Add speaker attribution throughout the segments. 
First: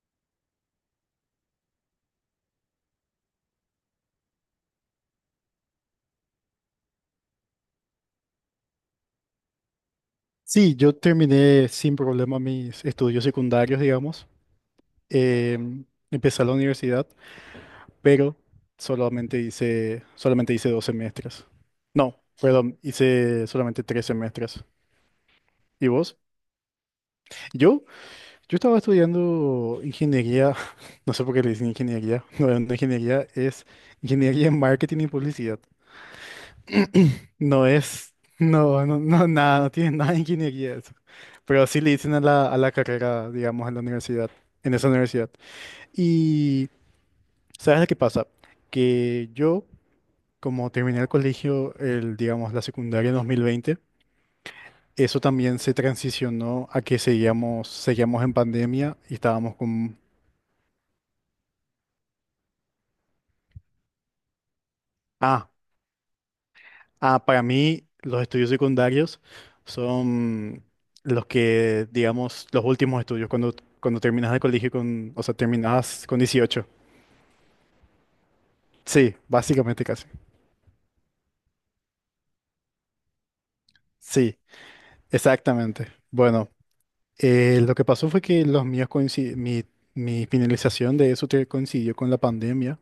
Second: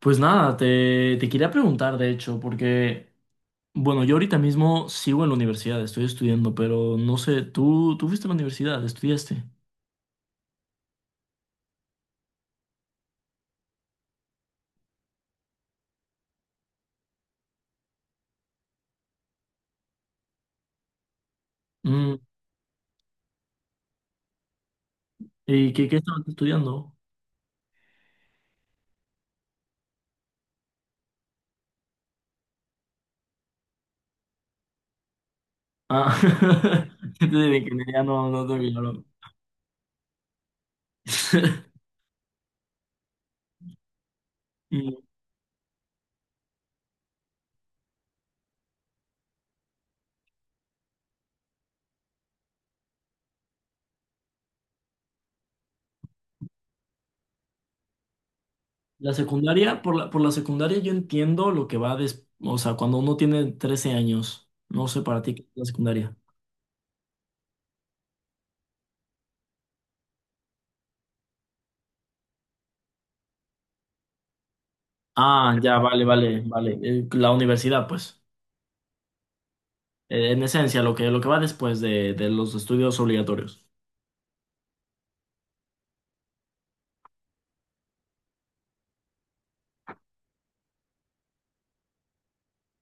Speaker 1: Pues nada, te quería preguntar, de hecho, porque, bueno, yo ahorita mismo sigo en la universidad, estoy estudiando, pero no sé, ¿tú fuiste a la universidad, estudiaste?
Speaker 2: Sí, yo terminé sin problema mis estudios secundarios, digamos. Em, Empecé a la universidad, pero solamente hice 2 semestres.
Speaker 1: Mm,
Speaker 2: No, perdón, hice solamente 3 semestres.
Speaker 1: ¿y qué,
Speaker 2: ¿Y
Speaker 1: qué
Speaker 2: vos?
Speaker 1: estabas estudiando?
Speaker 2: Yo, yo estaba estudiando ingeniería, no sé por qué le dicen ingeniería, no ingeniería, es ingeniería en marketing y publicidad.
Speaker 1: Ah, entonces de
Speaker 2: No
Speaker 1: ingeniería
Speaker 2: es,
Speaker 1: no, no tengo
Speaker 2: no, no,
Speaker 1: claro.
Speaker 2: no, nada, no tiene nada de ingeniería eso. Pero sí le dicen a a la carrera, digamos, a la universidad, en esa
Speaker 1: Mm,
Speaker 2: universidad. Y, ¿sabes lo que pasa? Que yo, como terminé el colegio, el, digamos, la secundaria en 2020, eso también se transicionó a que seguíamos en pandemia
Speaker 1: la
Speaker 2: y estábamos
Speaker 1: secundaria, por
Speaker 2: con...
Speaker 1: la secundaria yo entiendo lo que va o sea, cuando uno tiene 13 años, no sé para ti qué es
Speaker 2: Ah,
Speaker 1: la secundaria.
Speaker 2: ah, para mí, los estudios secundarios son los que, digamos, los últimos estudios, cuando, cuando terminas de colegio con, o sea,
Speaker 1: Ah, ya, vale,
Speaker 2: terminas con
Speaker 1: vale,
Speaker 2: 18.
Speaker 1: vale. La universidad, pues.
Speaker 2: Sí, básicamente casi.
Speaker 1: En esencia, lo que va después de los estudios obligatorios.
Speaker 2: Sí, exactamente. Bueno, lo que pasó fue que los míos mi, mi finalización de coincidió con la pandemia.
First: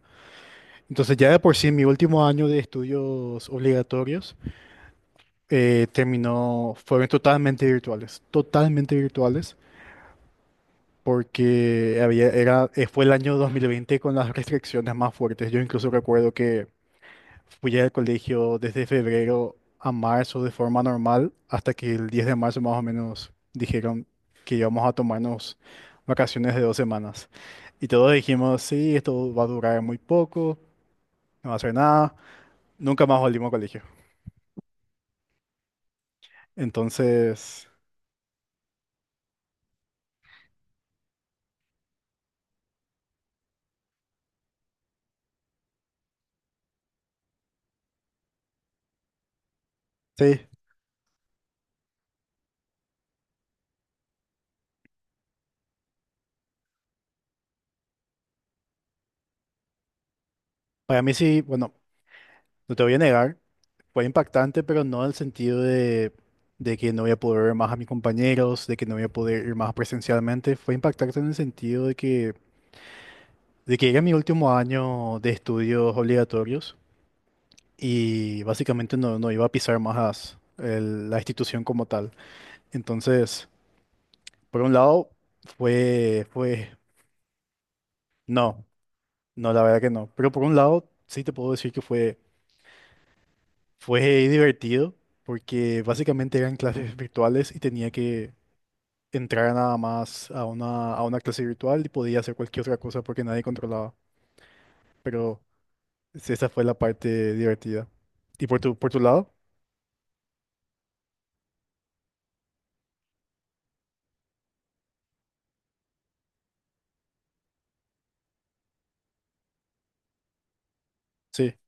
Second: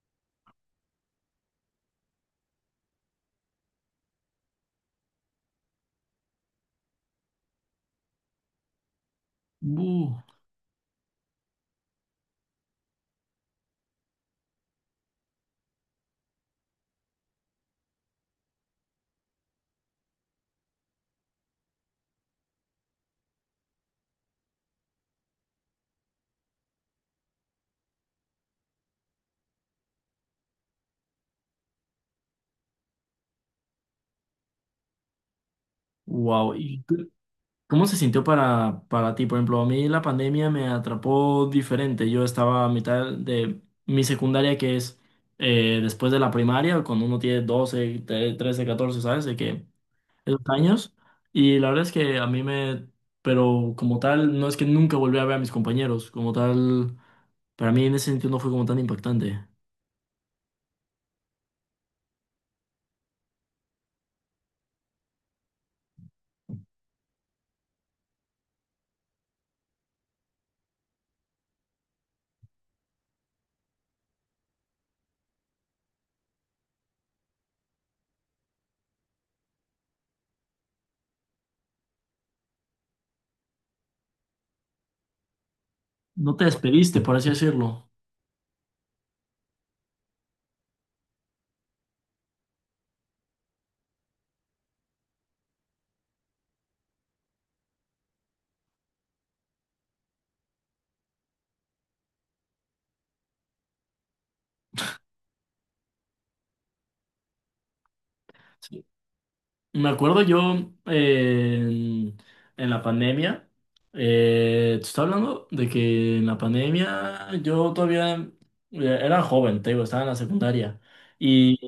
Speaker 2: Entonces, ya de por sí, mi último año de estudios obligatorios terminó, fueron totalmente virtuales, totalmente virtuales.
Speaker 1: Uh,
Speaker 2: Porque había, era, fue el año 2020 con las restricciones más fuertes. Yo incluso recuerdo que fui al colegio desde febrero a marzo de forma normal, hasta que el 10 de marzo más o menos dijeron que íbamos a tomarnos vacaciones de 2 semanas. Y todos dijimos, sí, esto va a durar muy poco, no va a hacer nada. Nunca más volvimos al colegio.
Speaker 1: wow. ¿Y qué,
Speaker 2: Entonces,
Speaker 1: cómo se sintió para ti? Por ejemplo, a mí la pandemia me atrapó diferente. Yo estaba a mitad de mi secundaria, que es después de la primaria, cuando uno tiene 13, 14, ¿sabes? De que esos
Speaker 2: sí,
Speaker 1: años. Y la verdad es que a mí me... Pero como tal, no es que nunca volví a ver a mis compañeros. Como tal, para mí en ese sentido no fue como tan impactante.
Speaker 2: para mí sí, bueno, no te voy a negar. Fue impactante, pero no en el sentido de que no voy a poder ver más a mis compañeros, de que no voy a poder ir más presencialmente. Fue impactante en el sentido de que era mi último año de estudios obligatorios y básicamente no, no iba a pisar más la institución como tal. Entonces, por un lado, fue,
Speaker 1: No te
Speaker 2: fue,
Speaker 1: despediste, por así decirlo.
Speaker 2: no, no, la verdad que no. Pero por un lado, sí te puedo decir que fue, fue divertido porque básicamente eran clases virtuales y tenía que entrar nada más a una clase virtual y podía hacer cualquier otra cosa porque nadie controlaba. Pero sí, esa fue la parte divertida. ¿Y por por tu lado?
Speaker 1: Me acuerdo yo en la pandemia, te estaba hablando de que en la pandemia yo todavía era joven, te digo, estaba en la secundaria.
Speaker 2: Sí,
Speaker 1: Y,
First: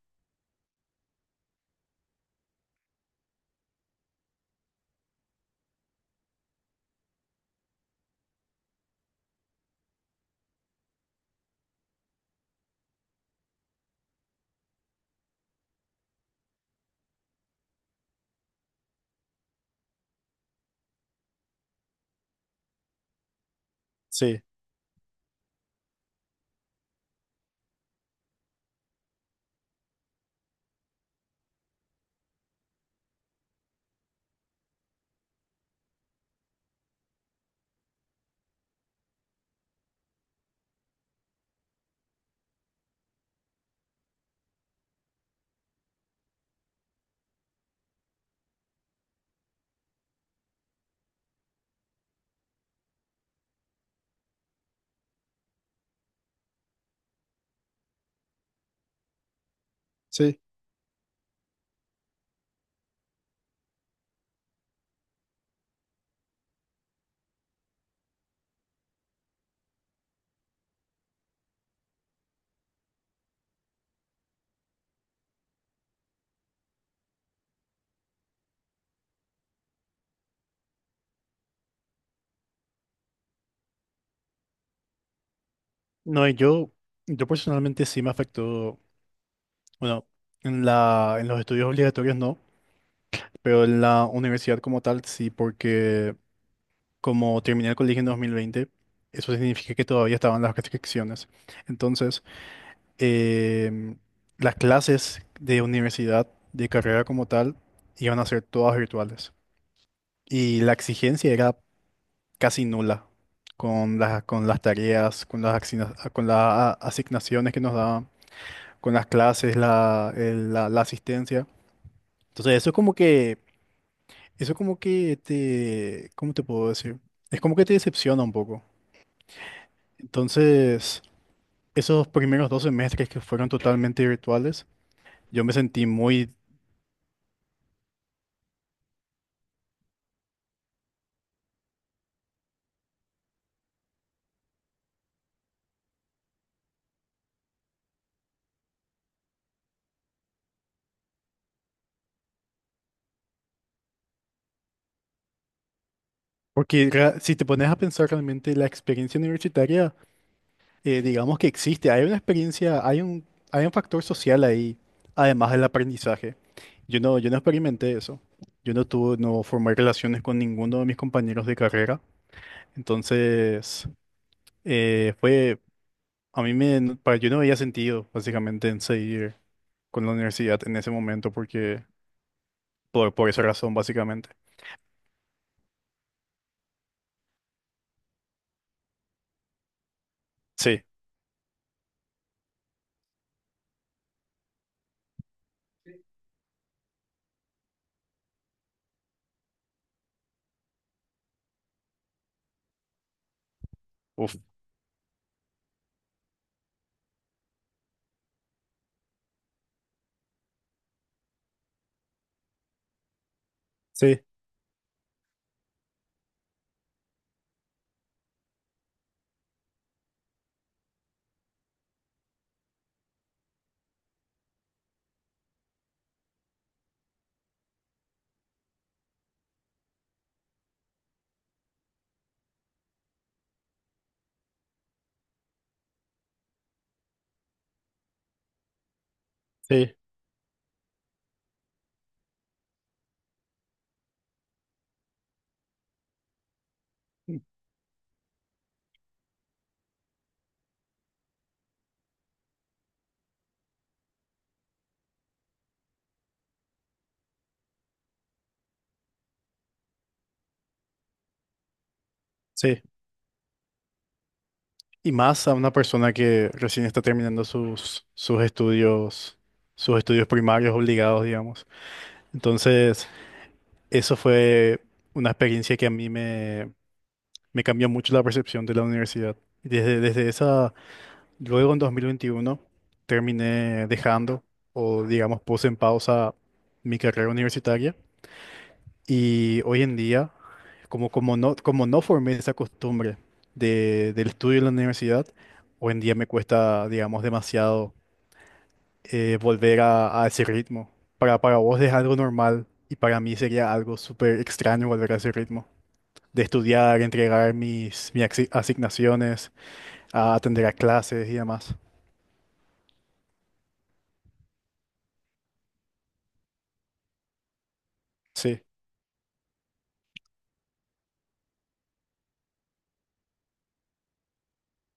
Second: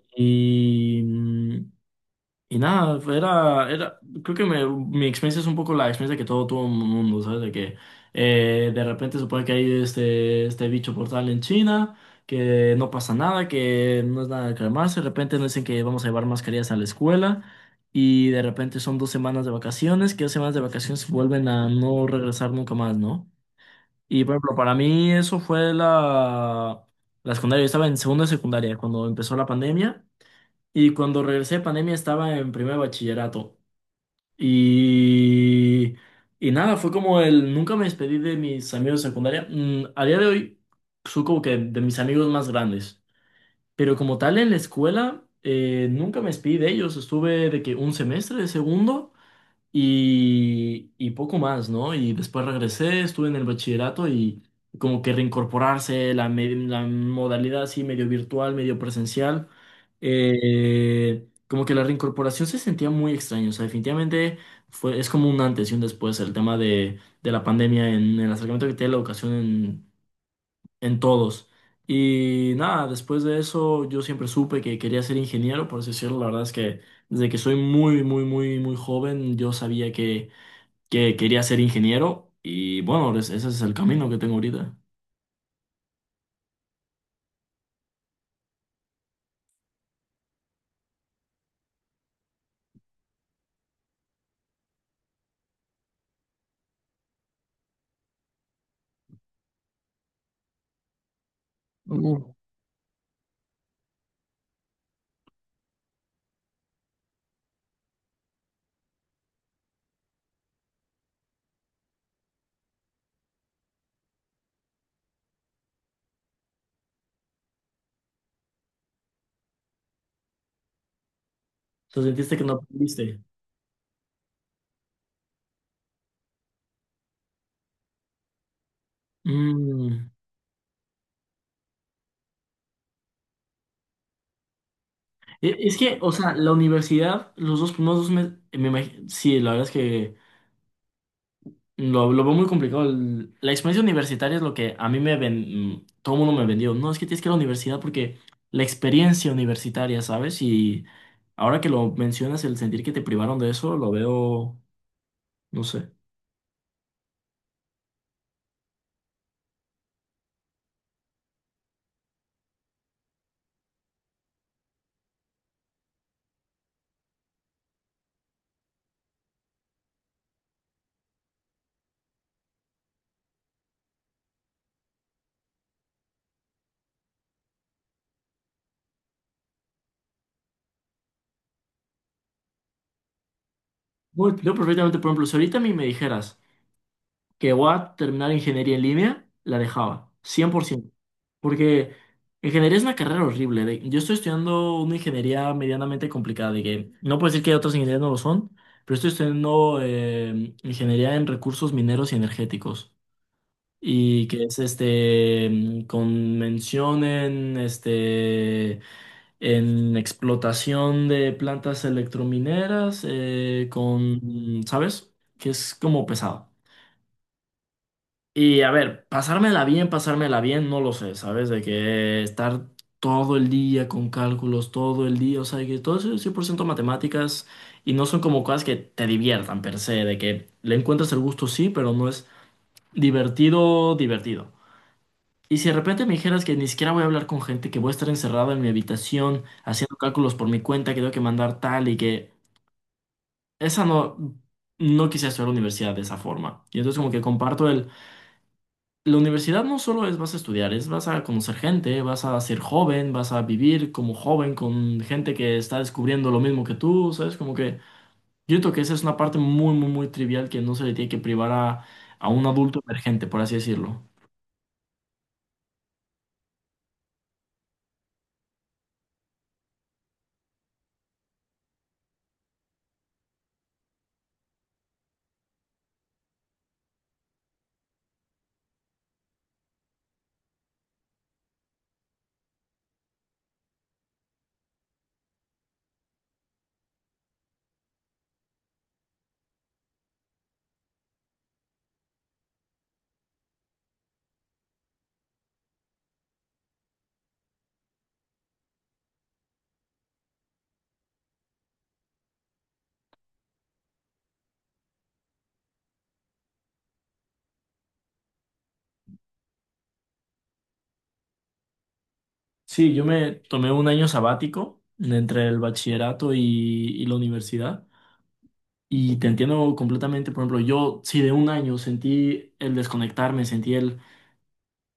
Speaker 1: y nada, era, creo que mi experiencia es un poco la experiencia que todo tuvo el mundo, ¿sabes? De que de repente supone que hay este bicho portal en China, que no pasa nada, que no es nada de calmarse, de repente nos dicen que vamos a llevar mascarillas a la escuela y de repente son dos semanas de vacaciones, que dos semanas de vacaciones vuelven a no regresar nunca más, ¿no? Y por
Speaker 2: sí,
Speaker 1: ejemplo, para mí eso fue la, la secundaria, yo estaba en segunda de secundaria cuando empezó la pandemia. Y cuando regresé de pandemia estaba en primer bachillerato. Y, y nada, fue como el... Nunca me despedí de mis amigos de secundaria. Mm, a día de hoy, soy como que de mis amigos más grandes. Pero como tal, en la escuela, nunca me despedí de ellos. Estuve de que un semestre de segundo y poco más, ¿no? Y después regresé, estuve en el bachillerato y como que reincorporarse la modalidad así medio virtual, medio presencial,
Speaker 2: sí.
Speaker 1: como que la reincorporación se sentía muy extraña, o sea, definitivamente fue, es como un antes y un después el tema de la pandemia en el acercamiento que tiene la educación en todos. Y nada, después de eso yo siempre supe que quería ser ingeniero, por así decirlo, la verdad es que... Desde que soy muy, muy, muy, muy joven, yo sabía que quería ser ingeniero y bueno, ese es el camino que tengo ahorita.
Speaker 2: No, y yo personalmente sí me afectó, bueno, en en los estudios obligatorios no, pero en la universidad como tal sí, porque como terminé el colegio en 2020, eso significa que todavía estaban las restricciones.
Speaker 1: Uh,
Speaker 2: Entonces, em, las clases de universidad, de carrera como tal, iban a ser todas virtuales. Y la exigencia era casi nula con con las tareas, con las, con las asignaciones que nos daban, con las clases, la, la asistencia.
Speaker 1: ¿Te sentiste que no
Speaker 2: Entonces eso es como
Speaker 1: aprendiste?
Speaker 2: que, eso como que te, ¿cómo te puedo decir? Es como que te decepciona un poco.
Speaker 1: Mm,
Speaker 2: Entonces, esos primeros 2 semestres que fueron totalmente virtuales, yo me
Speaker 1: es
Speaker 2: sentí
Speaker 1: que, o
Speaker 2: muy.
Speaker 1: sea, la universidad, los dos primeros dos meses, sí, la verdad es que lo veo muy complicado. La experiencia universitaria es lo que a mí me ven, mm, todo el mundo me vendió. No, es que tienes que ir a la universidad porque la experiencia universitaria, ¿sabes? Y ahora que lo mencionas, el sentir que te privaron de eso, lo veo, no sé.
Speaker 2: Porque si te pones a pensar realmente la experiencia universitaria, digamos que existe, hay una experiencia, hay un factor social ahí, además del aprendizaje. Yo no experimenté eso. Yo no tuve, no formé relaciones con ninguno de mis compañeros de carrera. Entonces, fue, a mí me, para, yo no veía sentido, básicamente, en seguir con la universidad en ese momento, porque, por esa razón, básicamente.
Speaker 1: Bueno, yo perfectamente, por ejemplo, si ahorita a mí me dijeras, que voy a terminar ingeniería en línea, la dejaba,
Speaker 2: Sí,
Speaker 1: 100%. Porque ingeniería es una carrera horrible. Yo estoy estudiando una ingeniería medianamente complicada, de que no puedo decir que otras ingenierías no lo son, pero estoy estudiando ingeniería en recursos mineros y energéticos. Y
Speaker 2: uf,
Speaker 1: que es este mm, con mención en este en explotación de plantas electromineras
Speaker 2: sí,
Speaker 1: ¿sabes? Que es como pesado. Y a ver, pasármela bien, no lo sé, ¿sabes? De que estar todo el día con cálculos, todo el día, o sea, que todo eso es 100% matemáticas y no son como cosas que te diviertan per se, de que le encuentras el gusto, sí, pero no es divertido, divertido. Y si de repente me dijeras que ni siquiera voy a hablar con gente, que voy a estar encerrado en mi habitación
Speaker 2: sí,
Speaker 1: haciendo cálculos por mi cuenta, que tengo que mandar tal y que esa no, no quisiera estudiar a la universidad de esa forma. Y entonces como que comparto la universidad no solo es vas a estudiar, es vas a conocer gente, vas a ser joven, vas a vivir como joven con gente que está descubriendo lo mismo que tú, ¿sabes? Como que yo creo que esa es una parte muy, muy, muy trivial que no se le tiene que privar a un adulto
Speaker 2: sí.
Speaker 1: emergente, por así decirlo.
Speaker 2: Y más a una persona que recién está terminando sus, sus estudios primarios obligados, digamos. Entonces, eso fue una experiencia que a mí me, me cambió mucho la percepción de la universidad. Y desde, desde esa, luego en 2021, terminé dejando, o digamos, puse en pausa mi carrera universitaria y hoy en día, como no formé esa costumbre de, del estudio en la universidad, hoy en día me cuesta, digamos, demasiado volver a ese ritmo. Para vos es algo normal y para mí sería algo súper extraño volver a ese ritmo. De estudiar, entregar mis, mis asignaciones, a atender a clases y demás.
Speaker 1: Sí, yo me tomé un año sabático entre el bachillerato y la universidad
Speaker 2: Sí,
Speaker 1: y te entiendo completamente, por ejemplo, yo sí de un año sentí el desconectarme, sentí el...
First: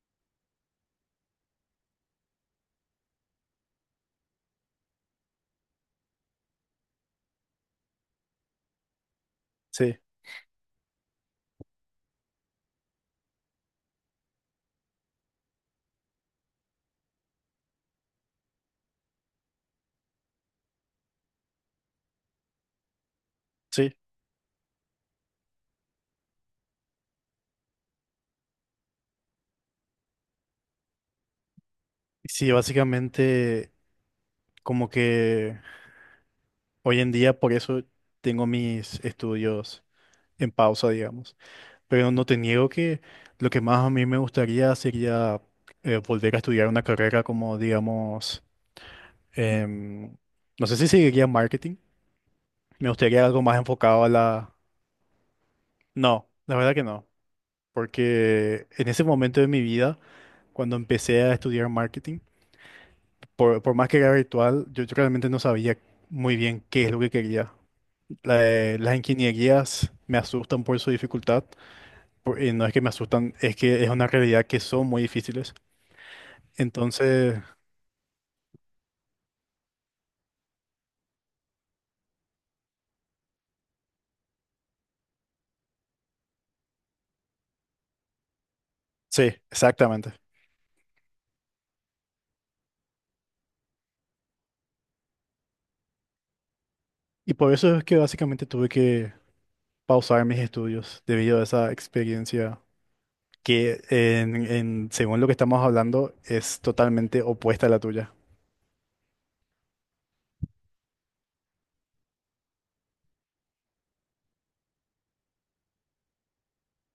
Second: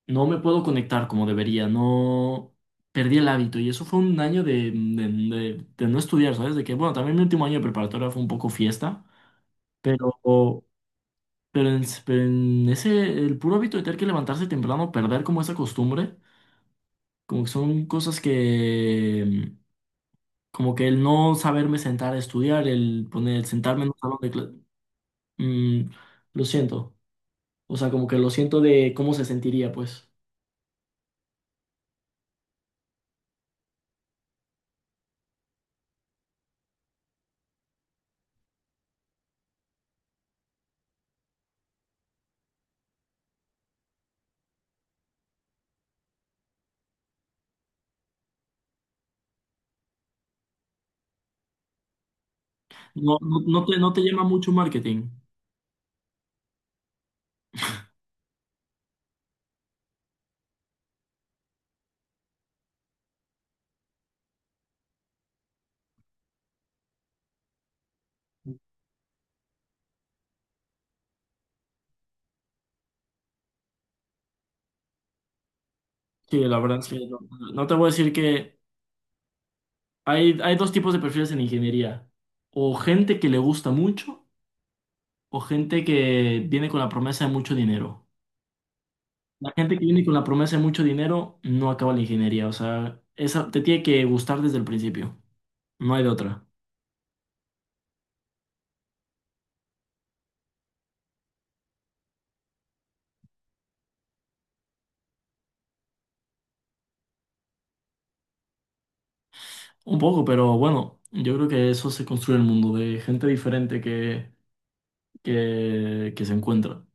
Speaker 1: No me puedo conectar como debería, no perdí el hábito y eso fue un año de no estudiar, ¿sabes? De que, bueno, también mi último año de preparatoria fue un poco fiesta,
Speaker 2: sí,
Speaker 1: pero, pero en ese, el puro hábito de tener que levantarse temprano, perder como esa costumbre, como que son cosas que, como que el no saberme sentar a estudiar, el poner, el sentarme en
Speaker 2: sí.
Speaker 1: un salón de clase, lo siento, o sea, como que lo siento de cómo se sentiría, pues.
Speaker 2: Sí, básicamente como que hoy en día por eso tengo mis estudios en pausa, digamos. Pero no te niego que lo que más a mí me gustaría sería volver a estudiar una carrera como, digamos, em, no sé si seguiría en marketing. Me
Speaker 1: No,
Speaker 2: gustaría
Speaker 1: no,
Speaker 2: algo más
Speaker 1: no te, no te
Speaker 2: enfocado a
Speaker 1: llama mucho
Speaker 2: la...
Speaker 1: marketing.
Speaker 2: No, la verdad que no. Porque en ese momento de mi vida, cuando empecé a estudiar marketing, por más que era virtual, yo realmente no sabía muy bien qué es lo que quería. Las ingenierías me asustan por su dificultad por- Y no es que me asustan, es que es una realidad que son muy difíciles.
Speaker 1: Sí, la verdad es que no,
Speaker 2: Entonces,
Speaker 1: no te voy a decir que hay dos tipos de perfiles en ingeniería. O gente que le gusta mucho o gente que viene con la promesa de mucho dinero.
Speaker 2: sí,
Speaker 1: La gente que viene con
Speaker 2: exactamente.
Speaker 1: la promesa de mucho dinero no acaba la ingeniería. O sea, esa te tiene que gustar desde el principio. No hay de otra.
Speaker 2: Y por eso es que básicamente tuve que pausar mis estudios debido a esa experiencia que, en, según lo que estamos hablando, es totalmente opuesta a la tuya.
Speaker 1: Un poco, pero bueno, yo creo que eso se construye el mundo de gente diferente que se encuentra.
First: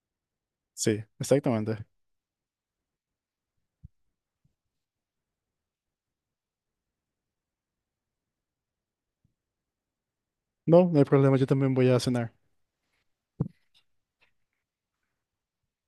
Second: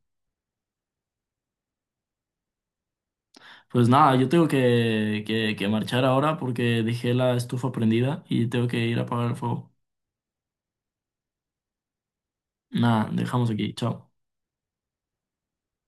Speaker 2: Sí, exactamente.
Speaker 1: Pues nada, yo tengo que marchar ahora porque dejé la estufa prendida y tengo que ir a apagar el fuego.
Speaker 2: No, no hay problema, yo también voy a cenar.
Speaker 1: Nada, dejamos aquí. Chao.